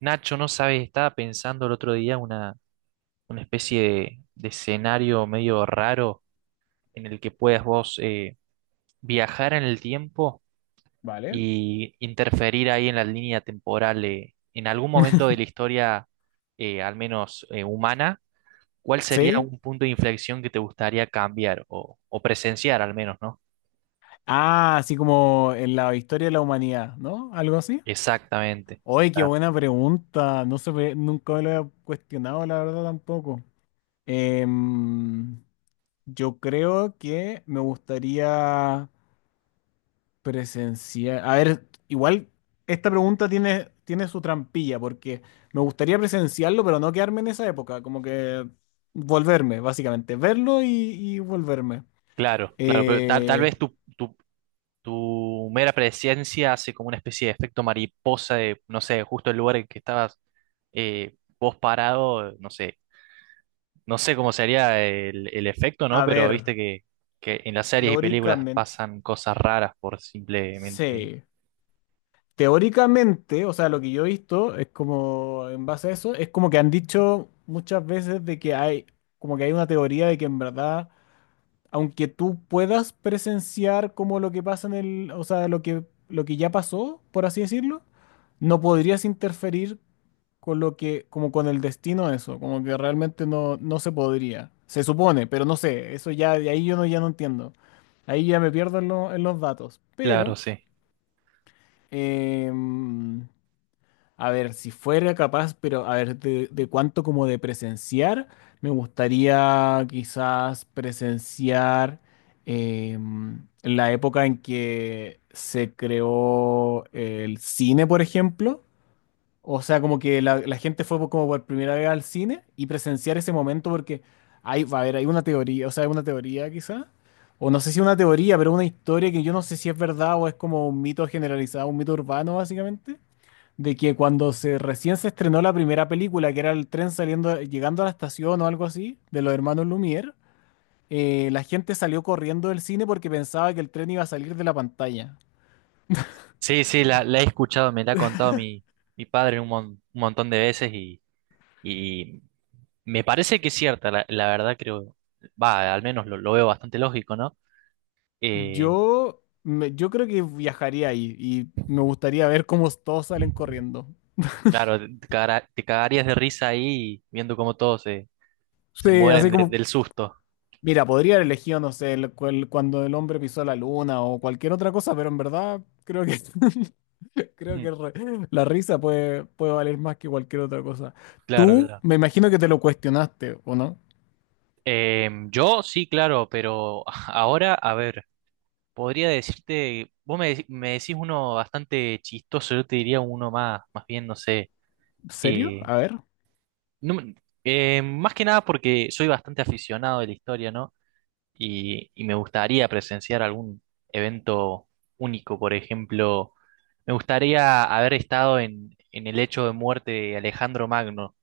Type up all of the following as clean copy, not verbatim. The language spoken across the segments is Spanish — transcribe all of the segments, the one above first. Nacho, no sabes, estaba pensando el otro día una especie de escenario medio raro en el que puedas vos viajar en el tiempo Vale. y interferir ahí en la línea temporal. En algún momento de la historia, al menos humana, ¿cuál sería ¿Sí? un punto de inflexión que te gustaría cambiar o presenciar al menos, ¿no? Ah, así como en la historia de la humanidad, ¿no? ¿Algo así? Exactamente. Oye, qué Claro, buena pregunta. Nunca me lo había cuestionado, la verdad, tampoco. Em, yo creo que me gustaría presenciar. A ver, igual esta pregunta tiene su trampilla, porque me gustaría presenciarlo, pero no quedarme en esa época. Como que volverme, básicamente. Verlo y volverme. claro, claro, pero tal Eh, vez tu mera presencia hace como una especie de efecto mariposa de, no sé, justo el lugar en que estabas vos parado, no sé, no sé cómo sería el efecto, ¿no? a Pero ver. viste que en las series y películas Teóricamente, pasan cosas raras por simplemente. sí. Teóricamente, o sea, lo que yo he visto es como, en base a eso, es como que han dicho muchas veces de que hay, como que hay una teoría de que en verdad, aunque tú puedas presenciar como lo que pasa en el, o sea, lo que ya pasó, por así decirlo, no podrías interferir con lo que, como con el destino de eso, como que realmente no se podría. Se supone, pero no sé, eso ya, de ahí yo no, ya no entiendo. Ahí ya me pierdo en los datos, Claro, pero... sí. Em, a ver, si fuera capaz, pero a ver, de cuánto como de presenciar, me gustaría quizás presenciar la época en que se creó el cine, por ejemplo. O sea, como que la gente fue como por primera vez al cine y presenciar ese momento porque hay, va a haber, hay una teoría, o sea, hay una teoría quizá, o no sé si una teoría, pero una historia que yo no sé si es verdad o es como un mito generalizado, un mito urbano básicamente, de que cuando se recién se estrenó la primera película, que era el tren saliendo, llegando a la estación o algo así, de los hermanos Lumière, la gente salió corriendo del cine porque pensaba que el tren iba a salir de la pantalla. Sí, sí, la he escuchado, me la ha contado mi padre un, un montón de veces y me parece que es cierta, la verdad creo, va, al menos lo veo bastante lógico, ¿no? Eh, Yo creo que viajaría ahí y me gustaría ver cómo todos salen corriendo. Claro, te cagarías de risa ahí viendo cómo todos se Sí, mueren así como, del susto. mira, podría haber elegido, no sé, cuando el hombre pisó la luna o cualquier otra cosa, pero en verdad creo que creo Mm. que re- la risa puede valer más que cualquier otra cosa. Claro, Tú, claro. me imagino que te lo cuestionaste, ¿o no? Yo sí, claro, pero ahora, a ver, podría decirte, vos me, me decís uno bastante chistoso, yo te diría uno más, más bien, no sé. ¿Serio? eh, A ver. no me- Más que nada porque soy bastante aficionado de la historia, ¿no? Y, y me gustaría presenciar algún evento único, por ejemplo, me gustaría haber estado en el hecho de muerte de Alejandro Magno,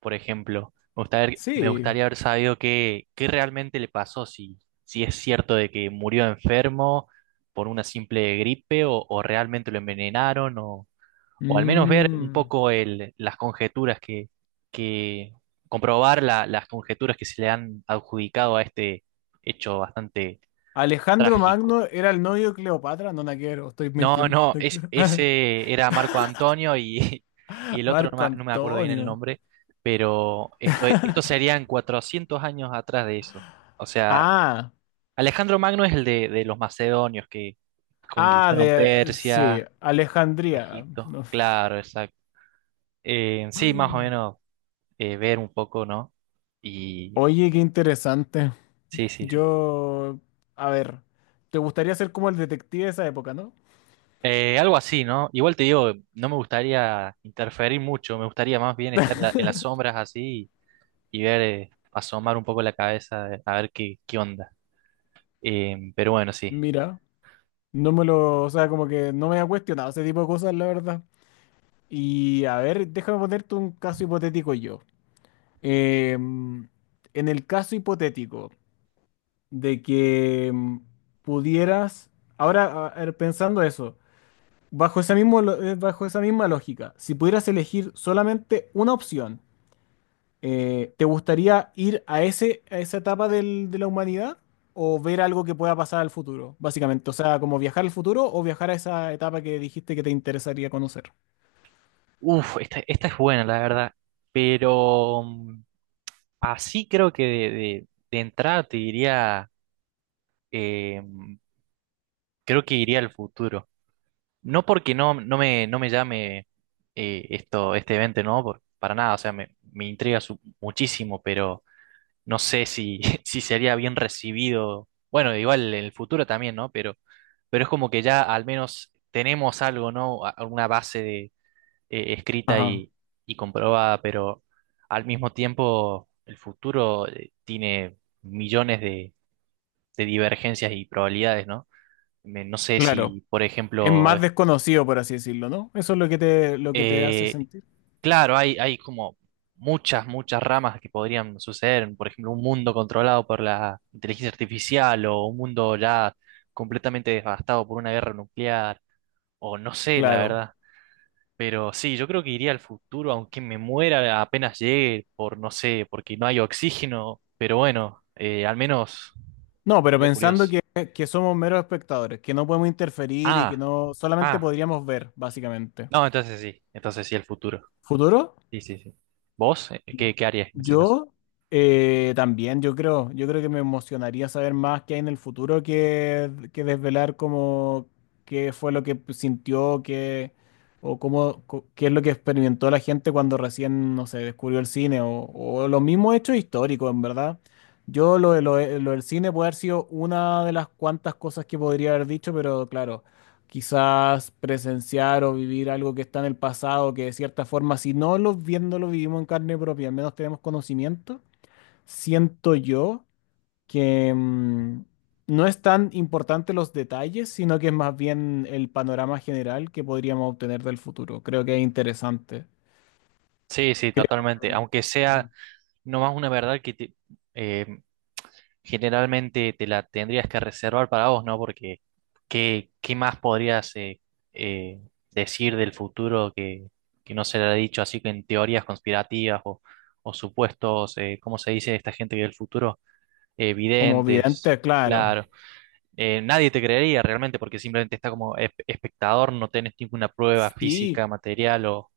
por ejemplo. Me Sí. gustaría haber sabido qué, qué realmente le pasó, si, si es cierto de que murió enfermo por una simple gripe o realmente lo envenenaron o al menos ver un Mm. poco las conjeturas que comprobar las conjeturas que se le han adjudicado a este hecho bastante Alejandro trágico. Magno era el novio de Cleopatra, no, no quiero, estoy No, mintiendo. no, ese era Marco Antonio y, y el otro no Marco me, no me acuerdo bien el Antonio. nombre, pero esto serían 400 años atrás de eso. O sea, Ah, Alejandro Magno es el de los macedonios que ah, conquistaron de, sí, Persia, Alejandría. Egipto, No. claro, exacto. Sí, más o menos ver un poco, ¿no? Y Oye, qué interesante. sí, sí, sí. Yo, a ver, ¿te gustaría ser como el detective de esa época, no? Algo así, ¿no? Igual te digo, no me gustaría interferir mucho, me gustaría más bien estar en en las sombras así y ver, asomar un poco la cabeza, a ver qué, qué onda. Pero bueno, sí. Mira, no me lo, o sea, como que no me ha cuestionado ese tipo de cosas, la verdad. Y a ver, déjame ponerte un caso hipotético yo. Em, en el caso hipotético de que pudieras, ahora a ver, pensando eso, bajo esa bajo esa misma lógica, si pudieras elegir solamente una opción, ¿te gustaría ir a ese, a esa etapa de la humanidad o ver algo que pueda pasar al futuro, básicamente? O sea, como viajar al futuro o viajar a esa etapa que dijiste que te interesaría conocer. Uf, esta es buena, la verdad. Pero mm, así creo que de, de entrada te diría, eh, creo que iría al futuro. No porque no, no me, no me llame esto, este evento, no, para nada, o sea, me intriga muchísimo, pero no sé si, si sería bien recibido. Bueno, igual en el futuro también, ¿no? Pero es como que ya al menos tenemos algo, ¿no? Alguna base de, escrita Ajá, y comprobada, pero al mismo tiempo el futuro tiene millones de divergencias y probabilidades, ¿no? No sé claro. si, por Es ejemplo. más desconocido, por así decirlo, ¿no? Eso es lo que te hace eh, sentir. Claro, hay como muchas, muchas ramas que podrían suceder. Por ejemplo, un mundo controlado por la inteligencia artificial o un mundo ya completamente devastado por una guerra nuclear o no sé, la Claro. verdad. Pero sí, yo creo que iría al futuro, aunque me muera apenas llegue por, no sé, porque no hay oxígeno. Pero bueno, al menos No, pero sería pensando curioso. Que somos meros espectadores, que no podemos interferir y que Ah, no solamente ah. podríamos ver, básicamente. No, entonces sí, el futuro. ¿Futuro? Sí, sí, sí. ¿Vos? ¿Qué, qué harías en ese caso? Yo también, yo creo que me emocionaría saber más qué hay en el futuro que desvelar cómo qué fue lo que sintió, qué, o cómo, qué es lo que experimentó la gente cuando recién, no sé, descubrió el cine, o los mismos hechos históricos, en verdad. Yo lo, de- lo de- Lo del cine puede haber sido una de las cuantas cosas que podría haber dicho, pero claro quizás presenciar o vivir algo que está en el pasado, que de cierta forma, si no lo viéndolo, vivimos en carne propia, al menos tenemos conocimiento, siento yo que no es tan importante los detalles, sino que es más bien el panorama general que podríamos obtener del futuro. Creo que es interesante. Sí, sí, Creo totalmente. Aunque que, mm, sea no más una verdad eh, generalmente te la tendrías que reservar para vos, ¿no? Porque ¿qué, qué más podrías eh, decir del futuro que no se le ha dicho así que en teorías conspirativas o supuestos, ¿cómo se dice esta gente que del futuro? Como Videntes, vidente, claro. claro. Nadie te creería realmente porque simplemente está como espectador, no tenés ninguna prueba Sí. física, material o...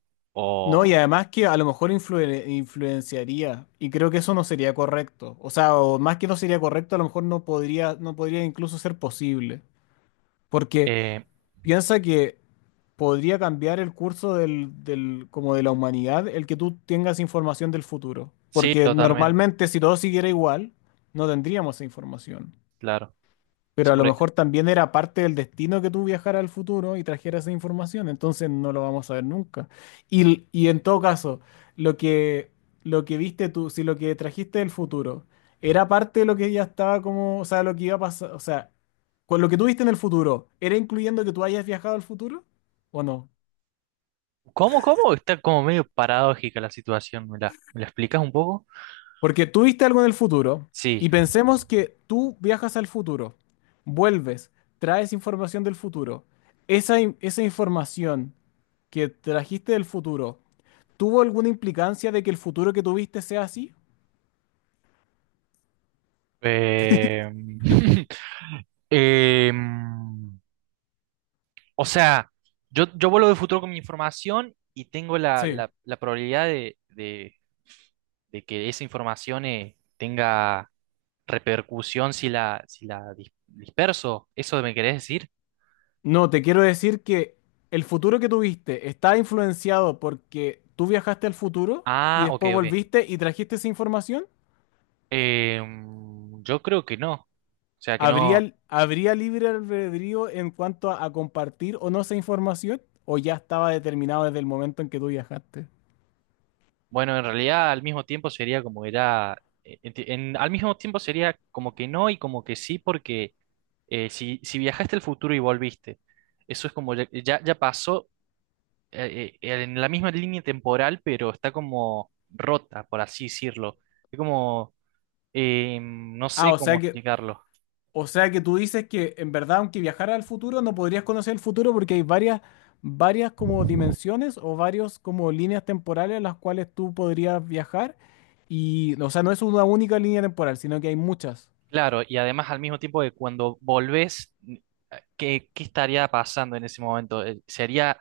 No, y o además que a lo mejor influenciaría, y creo que eso no sería correcto. O sea, o más que no sería correcto, a lo mejor no podría incluso ser posible. Porque eh, piensa que podría cambiar el curso como de la humanidad el que tú tengas información del futuro. sí, Porque totalmente, normalmente si todo siguiera igual, no tendríamos esa información. claro. Sí, Pero a lo mejor también era parte del destino que tú viajaras al futuro y trajeras esa información, entonces no lo vamos a ver nunca. Y en todo caso, lo que, lo que viste tú, si lo que trajiste del futuro era parte de lo que ya estaba como, o sea, lo que iba a pasar, o sea, con lo que tú viste en el futuro, ¿era incluyendo que tú hayas viajado al futuro o no? ¿cómo, cómo? Está como medio paradójica la situación. ¿Me me la explicas un poco? Porque tú viste algo en el futuro Sí. y pensemos que tú viajas al futuro, vuelves, traes información del futuro. Esa información que trajiste del futuro, ¿tuvo alguna implicancia de que el futuro que tuviste sea así? Eh, em, o sea, yo vuelvo de futuro con mi información y tengo Sí, la probabilidad de que esa información tenga repercusión si si la disperso. ¿Eso me querés decir? no, te quiero decir que el futuro que tuviste está influenciado porque tú viajaste al futuro y Ah, ok, después ok. volviste y trajiste esa información. Em, yo creo que no. O sea, que no. ¿Habría libre albedrío en cuanto a compartir o no esa información? ¿O ya estaba determinado desde el momento en que tú viajaste? Bueno, en realidad al mismo tiempo sería como era, al mismo tiempo sería como que no y como que sí, porque si, si viajaste al futuro y volviste, eso es como ya, ya, ya pasó en la misma línea temporal, pero está como rota, por así decirlo. Es como, no Ah, sé o sea cómo que, explicarlo. o sea que tú dices que en verdad, aunque viajara al futuro, no podrías conocer el futuro porque hay varias, varias como dimensiones o varios como líneas temporales a las cuales tú podrías viajar. Y, o sea, no es una única línea temporal, sino que hay muchas. Claro, y además al mismo tiempo que cuando volvés, ¿qué, qué estaría pasando en ese momento? ¿Sería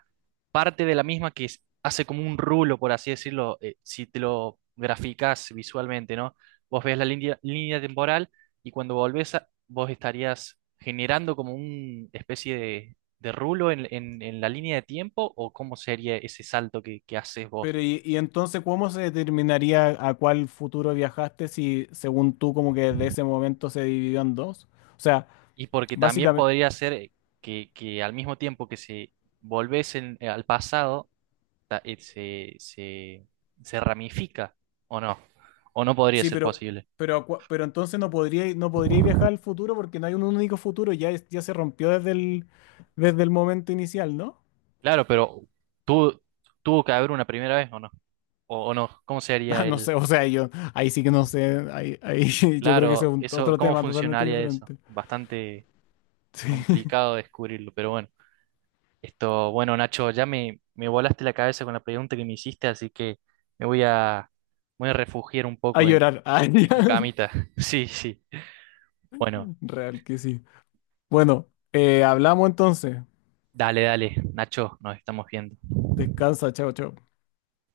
parte de la misma que hace como un rulo, por así decirlo, si te lo graficás visualmente, ¿no? Vos ves línea temporal y cuando volvés, vos estarías generando como una especie de rulo en, en la línea de tiempo, ¿o cómo sería ese salto que haces vos? Y entonces, ¿cómo se determinaría a cuál futuro viajaste si, según tú, como que desde ese momento se dividió en dos? O sea, Y porque también básicamente, podría ser que al mismo tiempo que se al pasado, ta- eh, se, se, se ramifica, ¿o no? ¿O no podría sí, ser posible? Pero entonces no podría viajar al futuro porque no hay un único futuro, ya, ya se rompió desde el momento inicial, ¿no? Claro, pero tu- tuvo que haber una primera vez, ¿o no? O no? ¿Cómo se Ah, haría no el? sé, o sea, yo ahí sí que no sé, ahí yo creo que ese es Claro, eso, otro ¿cómo tema totalmente funcionaría eso? diferente. Bastante Sí, complicado descubrirlo, pero bueno. Esto, bueno, Nacho, ya me volaste la cabeza con la pregunta que me hiciste, así que me voy a, voy a refugiar un a poco llorar, ah, en mi ya. camita. Sí, sí. Bueno, Real que sí. Bueno, hablamos entonces. dale, dale, Nacho, nos estamos viendo. Descansa, chao, chao.